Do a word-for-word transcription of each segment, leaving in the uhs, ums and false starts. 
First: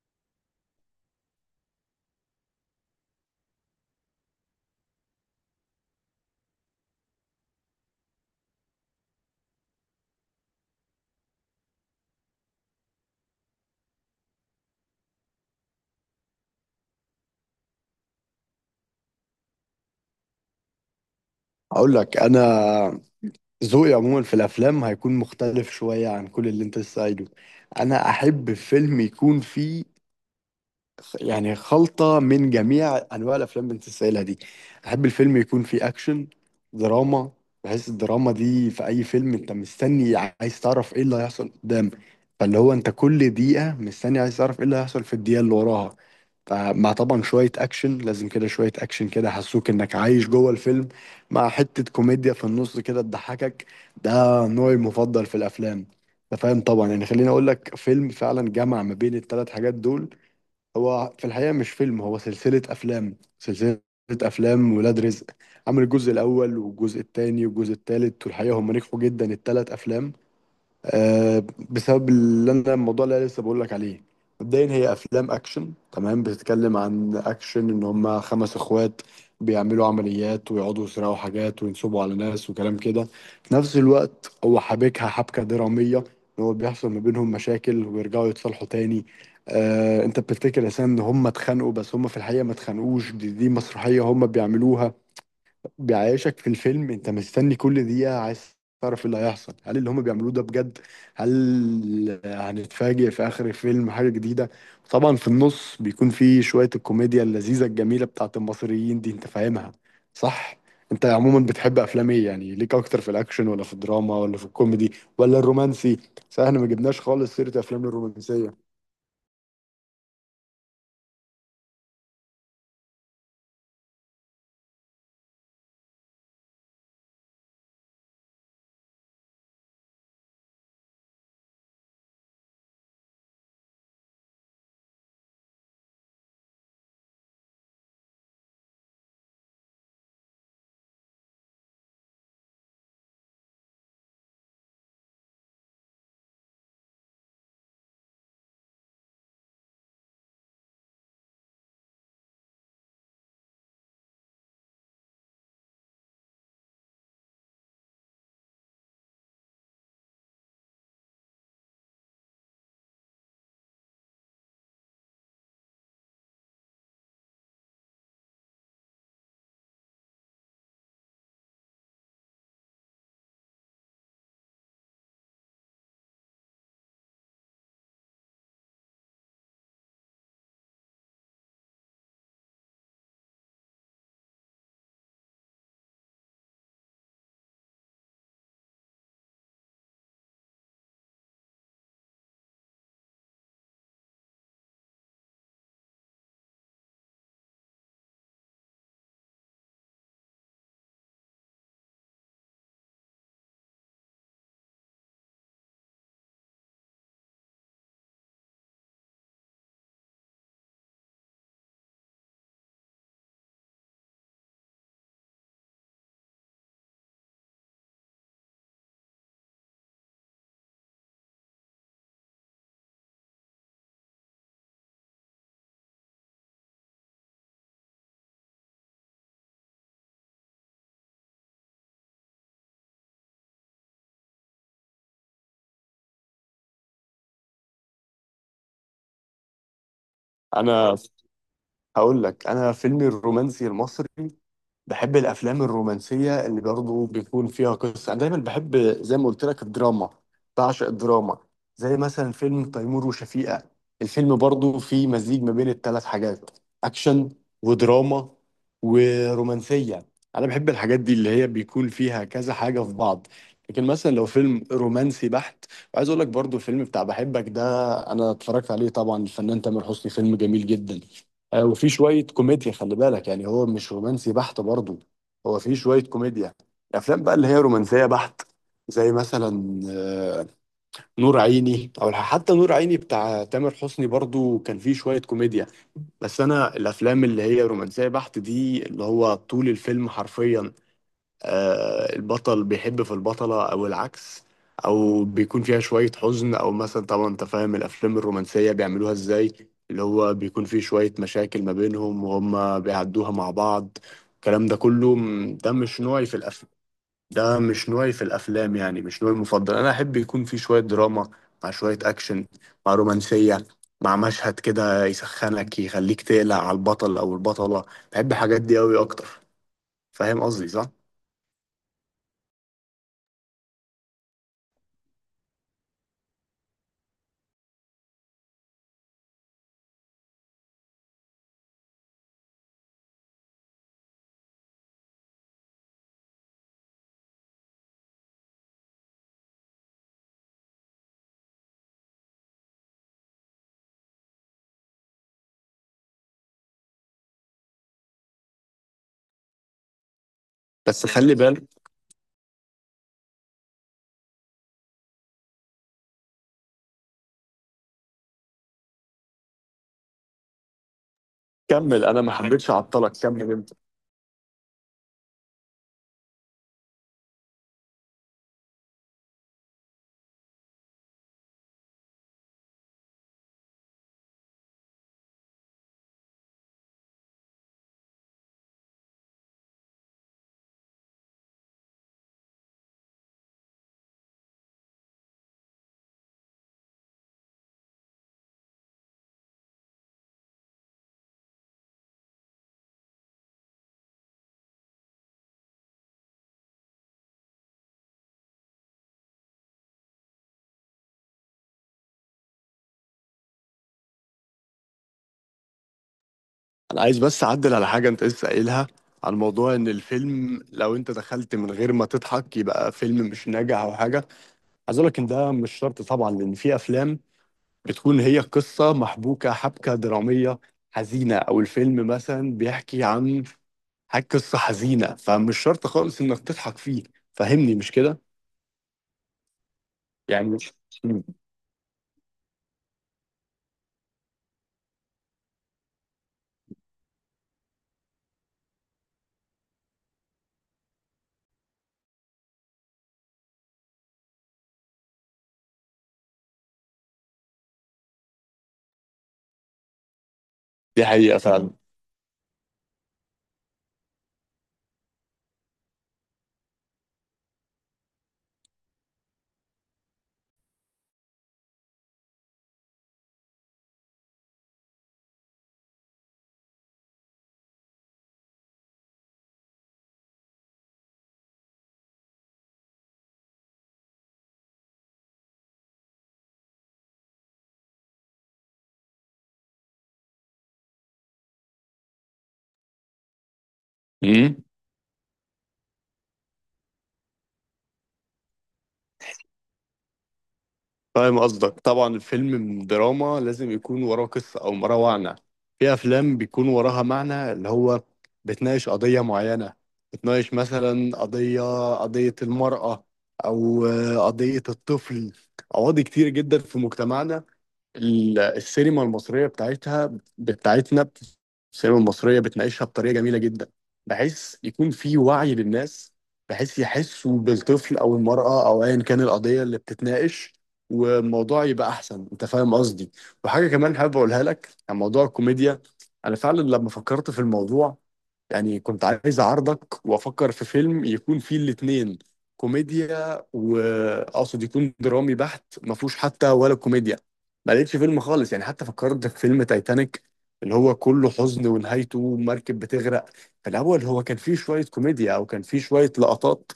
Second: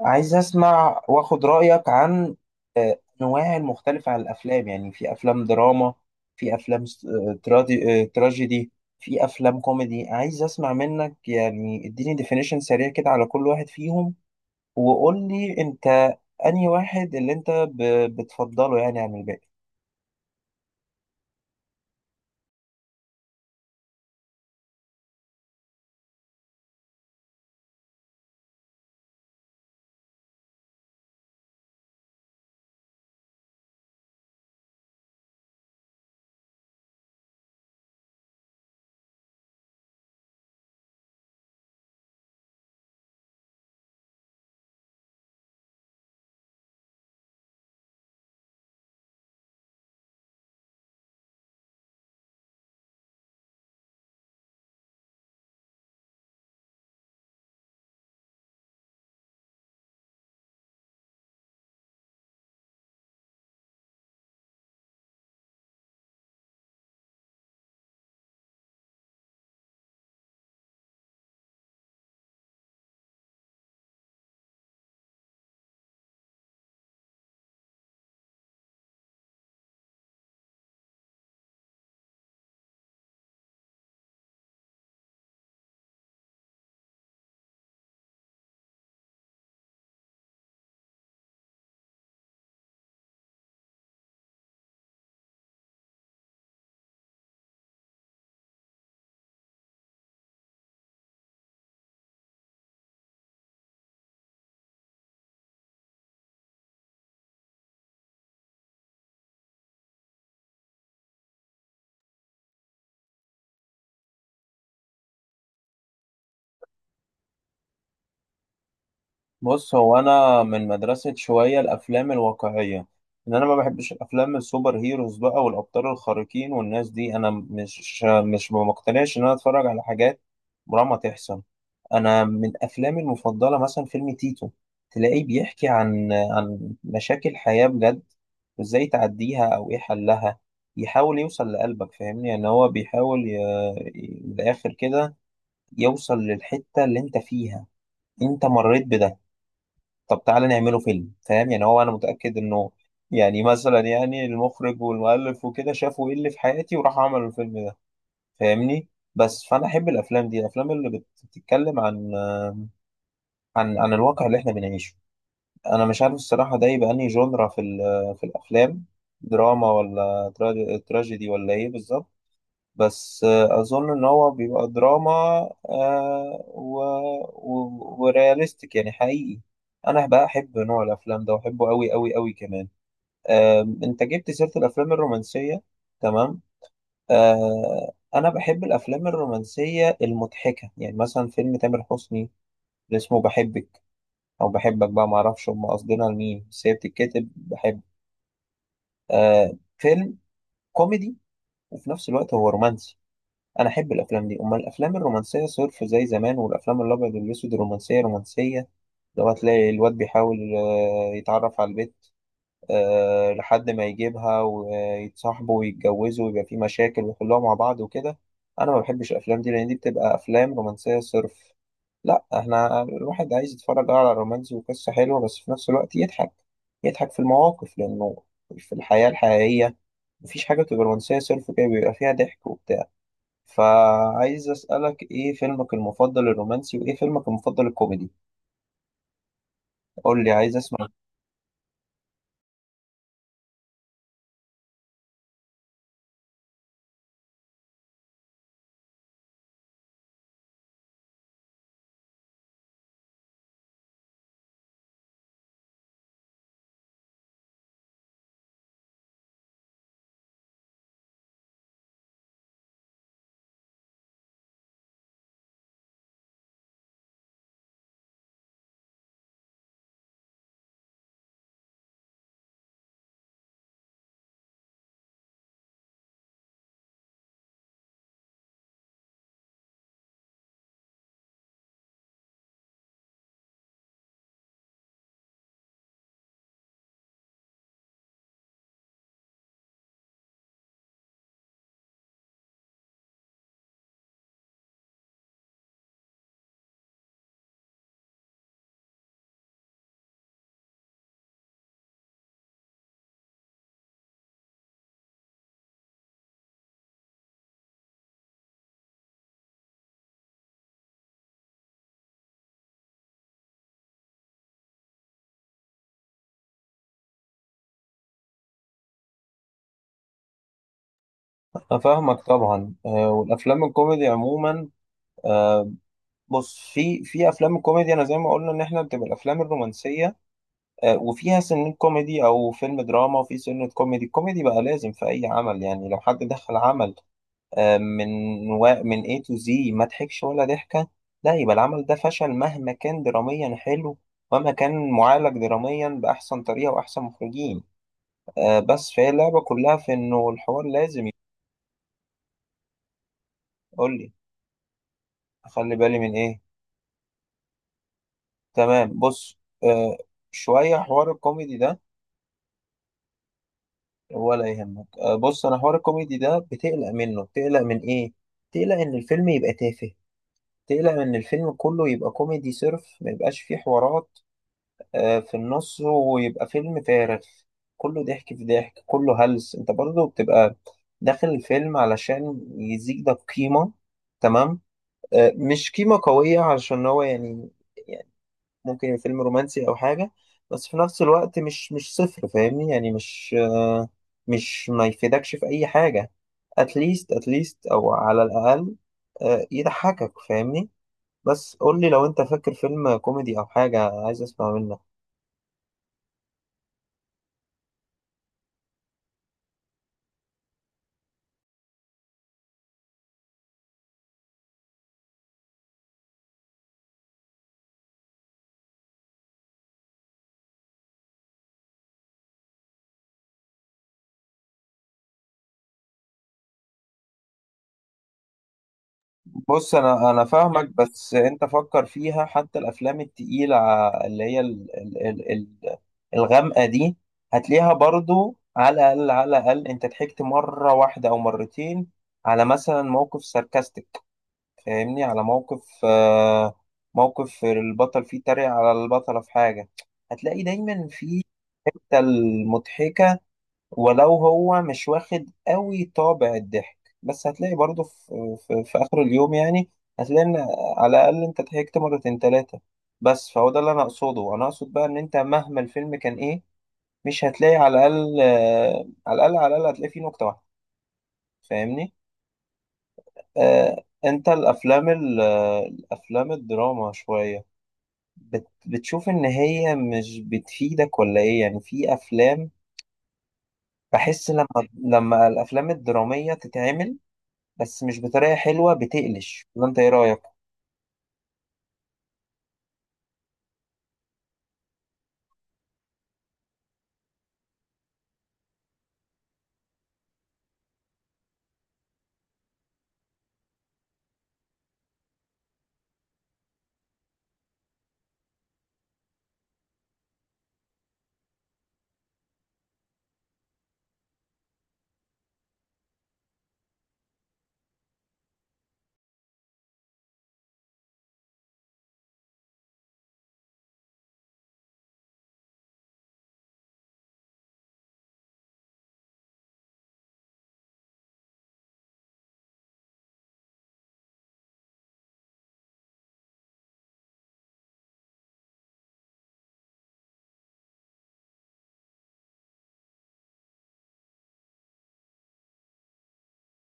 عايز اسمع واخد رأيك عن انواع المختلفة عن الافلام، يعني في افلام دراما، في افلام س- ترادي- تراجيدي، في افلام كوميدي. عايز اسمع منك، يعني اديني ديفينيشن سريع كده على كل واحد فيهم وقول لي انت انهي واحد اللي انت ب- بتفضله يعني عن الباقي. هقول لك انا ذوقي عموما في الافلام هيكون مختلف شويه عن كل اللي انت لسه قايله. انا احب فيلم يكون فيه يعني خلطة من جميع أنواع الأفلام اللي أنت سائلها دي. أحب الفيلم يكون فيه أكشن، دراما، بحيث الدراما دي في أي فيلم أنت مستني عايز تعرف إيه اللي هيحصل قدام، فاللي هو أنت كل دقيقة مستني عايز تعرف إيه اللي هيحصل في الدقيقة اللي وراها، فمع طبعا شوية أكشن، لازم كده شوية أكشن كده حسوك إنك عايش جوه الفيلم، مع حتة كوميديا في النص كده تضحكك. ده نوعي المفضل في الأفلام. أنت فاهم طبعا، يعني خليني أقول لك فيلم فعلا جمع ما بين الثلاث حاجات دول. هو في الحقيقة مش فيلم، هو سلسلة أفلام، سلسلة أفلام ولاد رزق. عمل الجزء الأول والجزء التاني والجزء التالت، والحقيقة هم نجحوا جدا التلات أفلام. آه، بسبب اللي انا الموضوع اللي أنا لسه بقول لك عليه. مبدئيا هي افلام اكشن، تمام، بتتكلم عن اكشن ان هم خمس اخوات بيعملوا عمليات ويقعدوا يسرقوا حاجات وينصبوا على ناس وكلام كده. في نفس الوقت هو حابكها حبكه دراميه، ان هو بيحصل ما بينهم مشاكل ويرجعوا يتصالحوا تاني. آه، انت بتفتكر اساسا ان هم اتخانقوا، بس هم في الحقيقه ما اتخانقوش، دي, دي مسرحيه هم بيعملوها. بيعيشك في الفيلم، انت مستني كل دقيقة عايز تعرف إيه اللي هيحصل، هل اللي هم بيعملوه ده بجد؟ هل هنتفاجئ في اخر الفيلم حاجة جديدة؟ طبعا في النص بيكون في شوية الكوميديا اللذيذة الجميلة بتاعت المصريين دي، انت فاهمها صح؟ انت عموما بتحب افلام ايه؟ يعني ليك اكتر في الاكشن، ولا في الدراما، ولا في الكوميدي، ولا الرومانسي؟ صح، احنا ما جبناش خالص سيرة افلام الرومانسية. بص، هو انا من مدرسة شوية الافلام الواقعية، ان انا ما بحبش الافلام السوبر هيروز بقى والابطال الخارقين والناس دي. انا مش مش ما مقتنعش ان انا اتفرج على حاجات عمرها ما تحصل. انا من افلامي المفضلة مثلا فيلم تيتو، تلاقيه بيحكي عن عن مشاكل حياة بجد، وازاي تعديها او ايه حلها. يحاول يوصل لقلبك، فاهمني؟ يعني هو بيحاول ي... ي- من الاخر كده يوصل للحتة اللي انت فيها، انت مريت بده. طب تعالى نعمله فيلم، فاهم؟ يعني هو انا متأكد انه يعني مثلا، يعني المخرج والمؤلف وكده شافوا ايه اللي في حياتي وراح عملوا الفيلم ده، فاهمني؟ بس فانا احب الافلام دي، الافلام اللي بت- بتتكلم عن عن عن الواقع اللي احنا بنعيشه. انا مش عارف الصراحة ده يبقى انهي جونرا في ال- في الافلام، دراما ولا تراجي- تراجيدي ولا ايه بالظبط؟ بس آه، اظن ان هو بيبقى دراما آه، و... و... ورياليستيك، يعني حقيقي. انا بقى احب نوع الافلام ده واحبه قوي قوي قوي كمان. آم، انت جبت سيرة الافلام الرومانسية، تمام. آه، انا بحب الافلام الرومانسية المضحكة، يعني مثلا فيلم تامر حسني اللي اسمه بحبك او بحبك، بقى معرفش هم قاصدينها لمين، بس هي بتتكتب بحب. آه، فيلم كوميدي وفي نفس الوقت هو رومانسي. انا احب الافلام دي، امال الافلام الرومانسيه صرف زي زمان والافلام الابيض والاسود، الرومانسيه رومانسيه. لو هتلاقي الواد بيحاول آه، يتعرف على البنت آه، لحد ما يجيبها ويتصاحبوا ويتجوزوا ويبقى في مشاكل ويحلوها مع بعض وكده. انا ما بحبش الافلام دي لان دي بتبقى افلام رومانسيه صرف. لا، احنا الواحد عايز يتفرج على رومانسي وقصه حلوه بس في نفس الوقت يضحك، يضحك في المواقف، لانه في الحياه الحقيقيه مفيش حاجه بتبقى رومانسيه صرف كده، بيبقى فيها ضحك وبتاع. فعايز أسألك إيه فيلمك المفضل الرومانسي وإيه فيلمك المفضل الكوميدي؟ قول لي، عايز أسمع. انا هقول لك، انا فيلمي الرومانسي المصري، بحب الافلام الرومانسيه اللي برضه بيكون فيها قصه. انا دايما بحب زي ما قلت لك الدراما، بعشق الدراما. زي مثلا فيلم تيمور وشفيقة، الفيلم برضه فيه مزيج ما بين الثلاث حاجات: اكشن، ودراما، ورومانسيه. انا بحب الحاجات دي اللي هي بيكون فيها كذا حاجه في بعض. لكن مثلا لو فيلم رومانسي بحت، وعايز اقول لك برضه الفيلم بتاع بحبك ده، انا اتفرجت عليه طبعا، الفنان تامر حسني، فيلم جميل جدا. آه، وفي شوية كوميديا، خلي بالك، يعني هو مش رومانسي بحت برضه، هو في شوية كوميديا. الأفلام بقى اللي هي رومانسية بحت، زي مثلا آه، نور عيني، أو حتى نور عيني بتاع تامر حسني برضه كان فيه شوية كوميديا. بس أنا الأفلام اللي هي رومانسية بحت دي، اللي هو طول الفيلم حرفيا آه، البطل بيحب في البطلة أو العكس، أو بيكون فيها شوية حزن، أو مثلا طبعا أنت فاهم الأفلام الرومانسية بيعملوها إزاي، اللي هو بيكون فيه شوية مشاكل ما بينهم وهم بيعدوها مع بعض. الكلام ده كله م- ده مش نوعي في الأفلام، ده مش نوعي في الأفلام، يعني مش نوعي المفضل. أنا أحب يكون فيه شوية دراما، مع شوية أكشن، مع رومانسية، مع مشهد كده يسخنك يخليك تقلق على البطل أو البطلة. بحب الحاجات دي أوي أكتر. فاهم قصدي صح؟ أنا فاهمك طبعا. آه، والأفلام الكوميدي عموما، آه، بص، في في أفلام الكوميدي أنا زي ما قلنا إن إحنا بتبقى الأفلام الرومانسية آه، وفيها سنة كوميدي، أو فيلم دراما وفي سنة كوميدي. الكوميدي بقى لازم في أي عمل. يعني لو حد دخل عمل آه، من و... من إيه تو زي ما ضحكش ولا ضحكة، لا يبقى العمل ده فشل مهما كان دراميا حلو، ومهما كان معالج دراميا بأحسن طريقة وأحسن مخرجين. آه، بس فهي اللعبة كلها في إنه الحوار بس لازم خلي بالك، يقول لي. أخلي بالي من إيه؟ تمام، بص. آه، شوية حوار الكوميدي ده، كمل، انا ما حبيتش اعطلك، كمل انت. ولا يهمك. آه، بص، أنا حوار الكوميدي ده بتقلق منه. بتقلق من إيه؟ بتقلق إن الفيلم يبقى تافه، تقلق إن الفيلم كله يبقى كوميدي صرف ما يبقاش فيه حوارات آه، في النص، ويبقى فيلم فارغ كله ضحك في ضحك كله هلس. انت برضه بتبقى داخل الفيلم علشان يزيد ده قيمة، تمام؟ آه، مش قيمة قوية علشان هو يعني، يعني ممكن يبقى فيلم رومانسي أو حاجة، بس في نفس الوقت مش مش صفر، فاهمني؟ يعني مش آه، مش ما يفيدكش في أي حاجة. اتليست، اتليست أو على الأقل آه، يضحكك، فاهمني؟ بس قولي لو انت فاكر فيلم كوميدي أو حاجة، عايز أسمع منك. انا عايز بس اعدل على حاجه انت لسه قايلها، عن موضوع ان الفيلم لو انت دخلت من غير ما تضحك يبقى فيلم مش ناجح او حاجه. عايز اقول لك ان ده مش شرط طبعا، لان في افلام بتكون هي قصه محبوكه حبكه دراميه حزينه، او الفيلم مثلا بيحكي عن حاجه، قصه حزينه، فمش شرط خالص انك تضحك فيه. فهمني مش كده؟ بص، انا انا يعني فاهمك، بس مم. انت فكر فيها. حتى الافلام التقيله اللي هي ال ال ال ال الغامقه دي، هتلاقيها برضو على الاقل، على الاقل انت ضحكت مره واحده او مرتين على مثلا موقف ساركاستيك، فاهمني؟ على موقف آه، موقف البطل فيه تريق على البطله في حاجه. هتلاقي دايما دي في حقيقه فعلا. الحتة المضحكه، ولو هو مش واخد قوي طابع الضحك بس هتلاقي برضه في, في, في آخر اليوم يعني، هتلاقي إن على الأقل أنت ضحكت مرتين تلاتة. بس فهو ده اللي أنا أقصده. أنا أقصد بقى إن أنت مهما الفيلم كان إيه مش هتلاقي على الأقل آه، على الأقل على الأقل هتلاقي فيه نكتة واحدة، فاهمني؟ آه أنت الأفلام ال- آه، الأفلام الدراما شوية، بت بتشوف إن هي مش بتفيدك ولا إيه؟ يعني في أفلام بحس لما لما الأفلام الدرامية تتعمل بس مش بطريقة حلوة بتقلش، ولا انت ايه رأيك؟ فاهم قصدك طبعا، الفيلم دراما لازم يكون وراه قصة أو وراه معنى. في أفلام بيكون وراها معنى، اللي هو بتناقش قضية معينة، بتناقش مثلا قضية، قضية المرأة، أو آه، قضية الطفل. قواضي كتير جدا في مجتمعنا، ال- السينما المصرية بتاعتها، بتاعتنا، السينما المصرية بتناقشها بطريقة جميلة جدا، بحيث يكون في وعي للناس، بحيث يحسوا بالطفل أو المرأة أو أيا كان القضية اللي بتتناقش، والموضوع يبقى أحسن. أنت فاهم قصدي. وحاجة كمان حابب أقولها لك عن موضوع الكوميديا، أنا فعلا لما فكرت في الموضوع، يعني كنت عايز اعارضك وافكر في فيلم يكون فيه الاتنين، كوميديا، واقصد يكون درامي بحت ما فيهوش حتى ولا كوميديا. ما لقيتش فيلم خالص، يعني حتى فكرت في فيلم تايتانيك، اللي هو كله حزن ونهايته مركب بتغرق، في الاول هو كان فيه شوية كوميديا، او كان فيه شوية لقطات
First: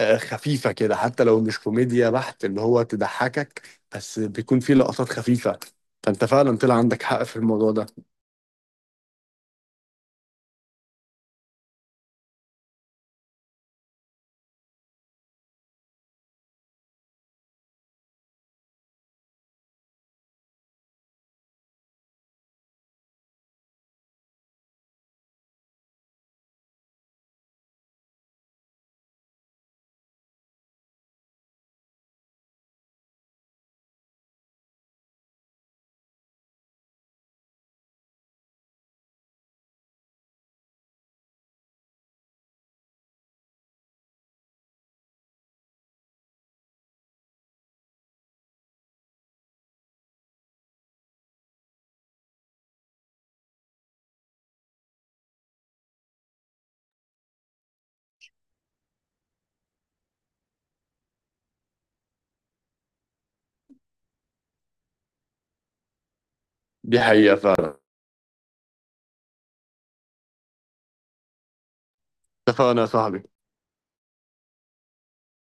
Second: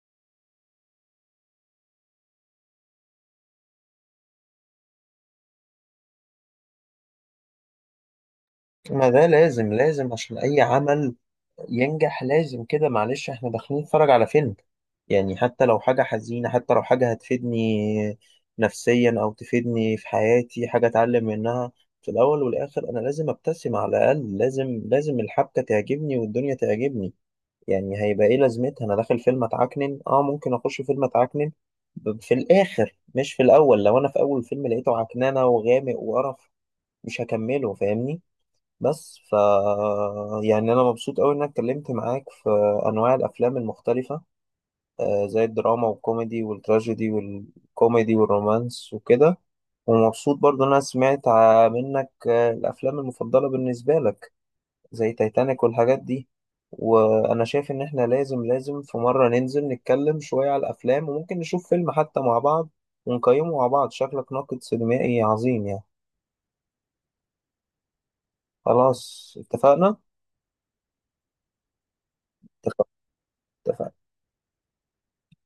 آه، خفيفة كده، حتى لو مش كوميديا بحت اللي هو تضحكك، بس بيكون فيه لقطات خفيفة. فانت فعلا طلع عندك حق في الموضوع ده. ما ده لازم، لازم عشان أي عمل ينجح لازم كده. معلش، احنا داخلين نتفرج على فيلم، يعني حتى لو حاجة حزينة، حتى لو حاجة هتفيدني نفسيا أو تفيدني في حياتي، حاجة أتعلم منها، في الأول والآخر أنا لازم أبتسم على الأقل. لازم لازم الحبكة تعجبني والدنيا تعجبني. يعني هيبقى ايه لازمتها انا داخل فيلم اتعكنن؟ اه ممكن اخش فيلم اتعكنن ب- في الاخر مش في الاول. لو انا في اول فيلم لقيته عكننه وغامق وقرف مش هكمله، فاهمني؟ بس ف يعني انا مبسوط قوي انك اتكلمت معاك في انواع الافلام المختلفه آه، زي الدراما والكوميدي والتراجيدي والكوميدي والرومانس وكده. ومبسوط برضه إن انا سمعت ع- منك آه، الافلام المفضله بالنسبه لك زي تايتانيك والحاجات دي. وانا شايف ان احنا لازم لازم في مرة ننزل نتكلم شوية على الافلام، وممكن نشوف فيلم حتى مع بعض ونقيمه مع بعض. شكلك ناقد سينمائي عظيم يعني. دي حقيقة فعلا. خلاص، اتفقنا. اتفقنا اتفقنا. يا صاحبي. اتفقنا.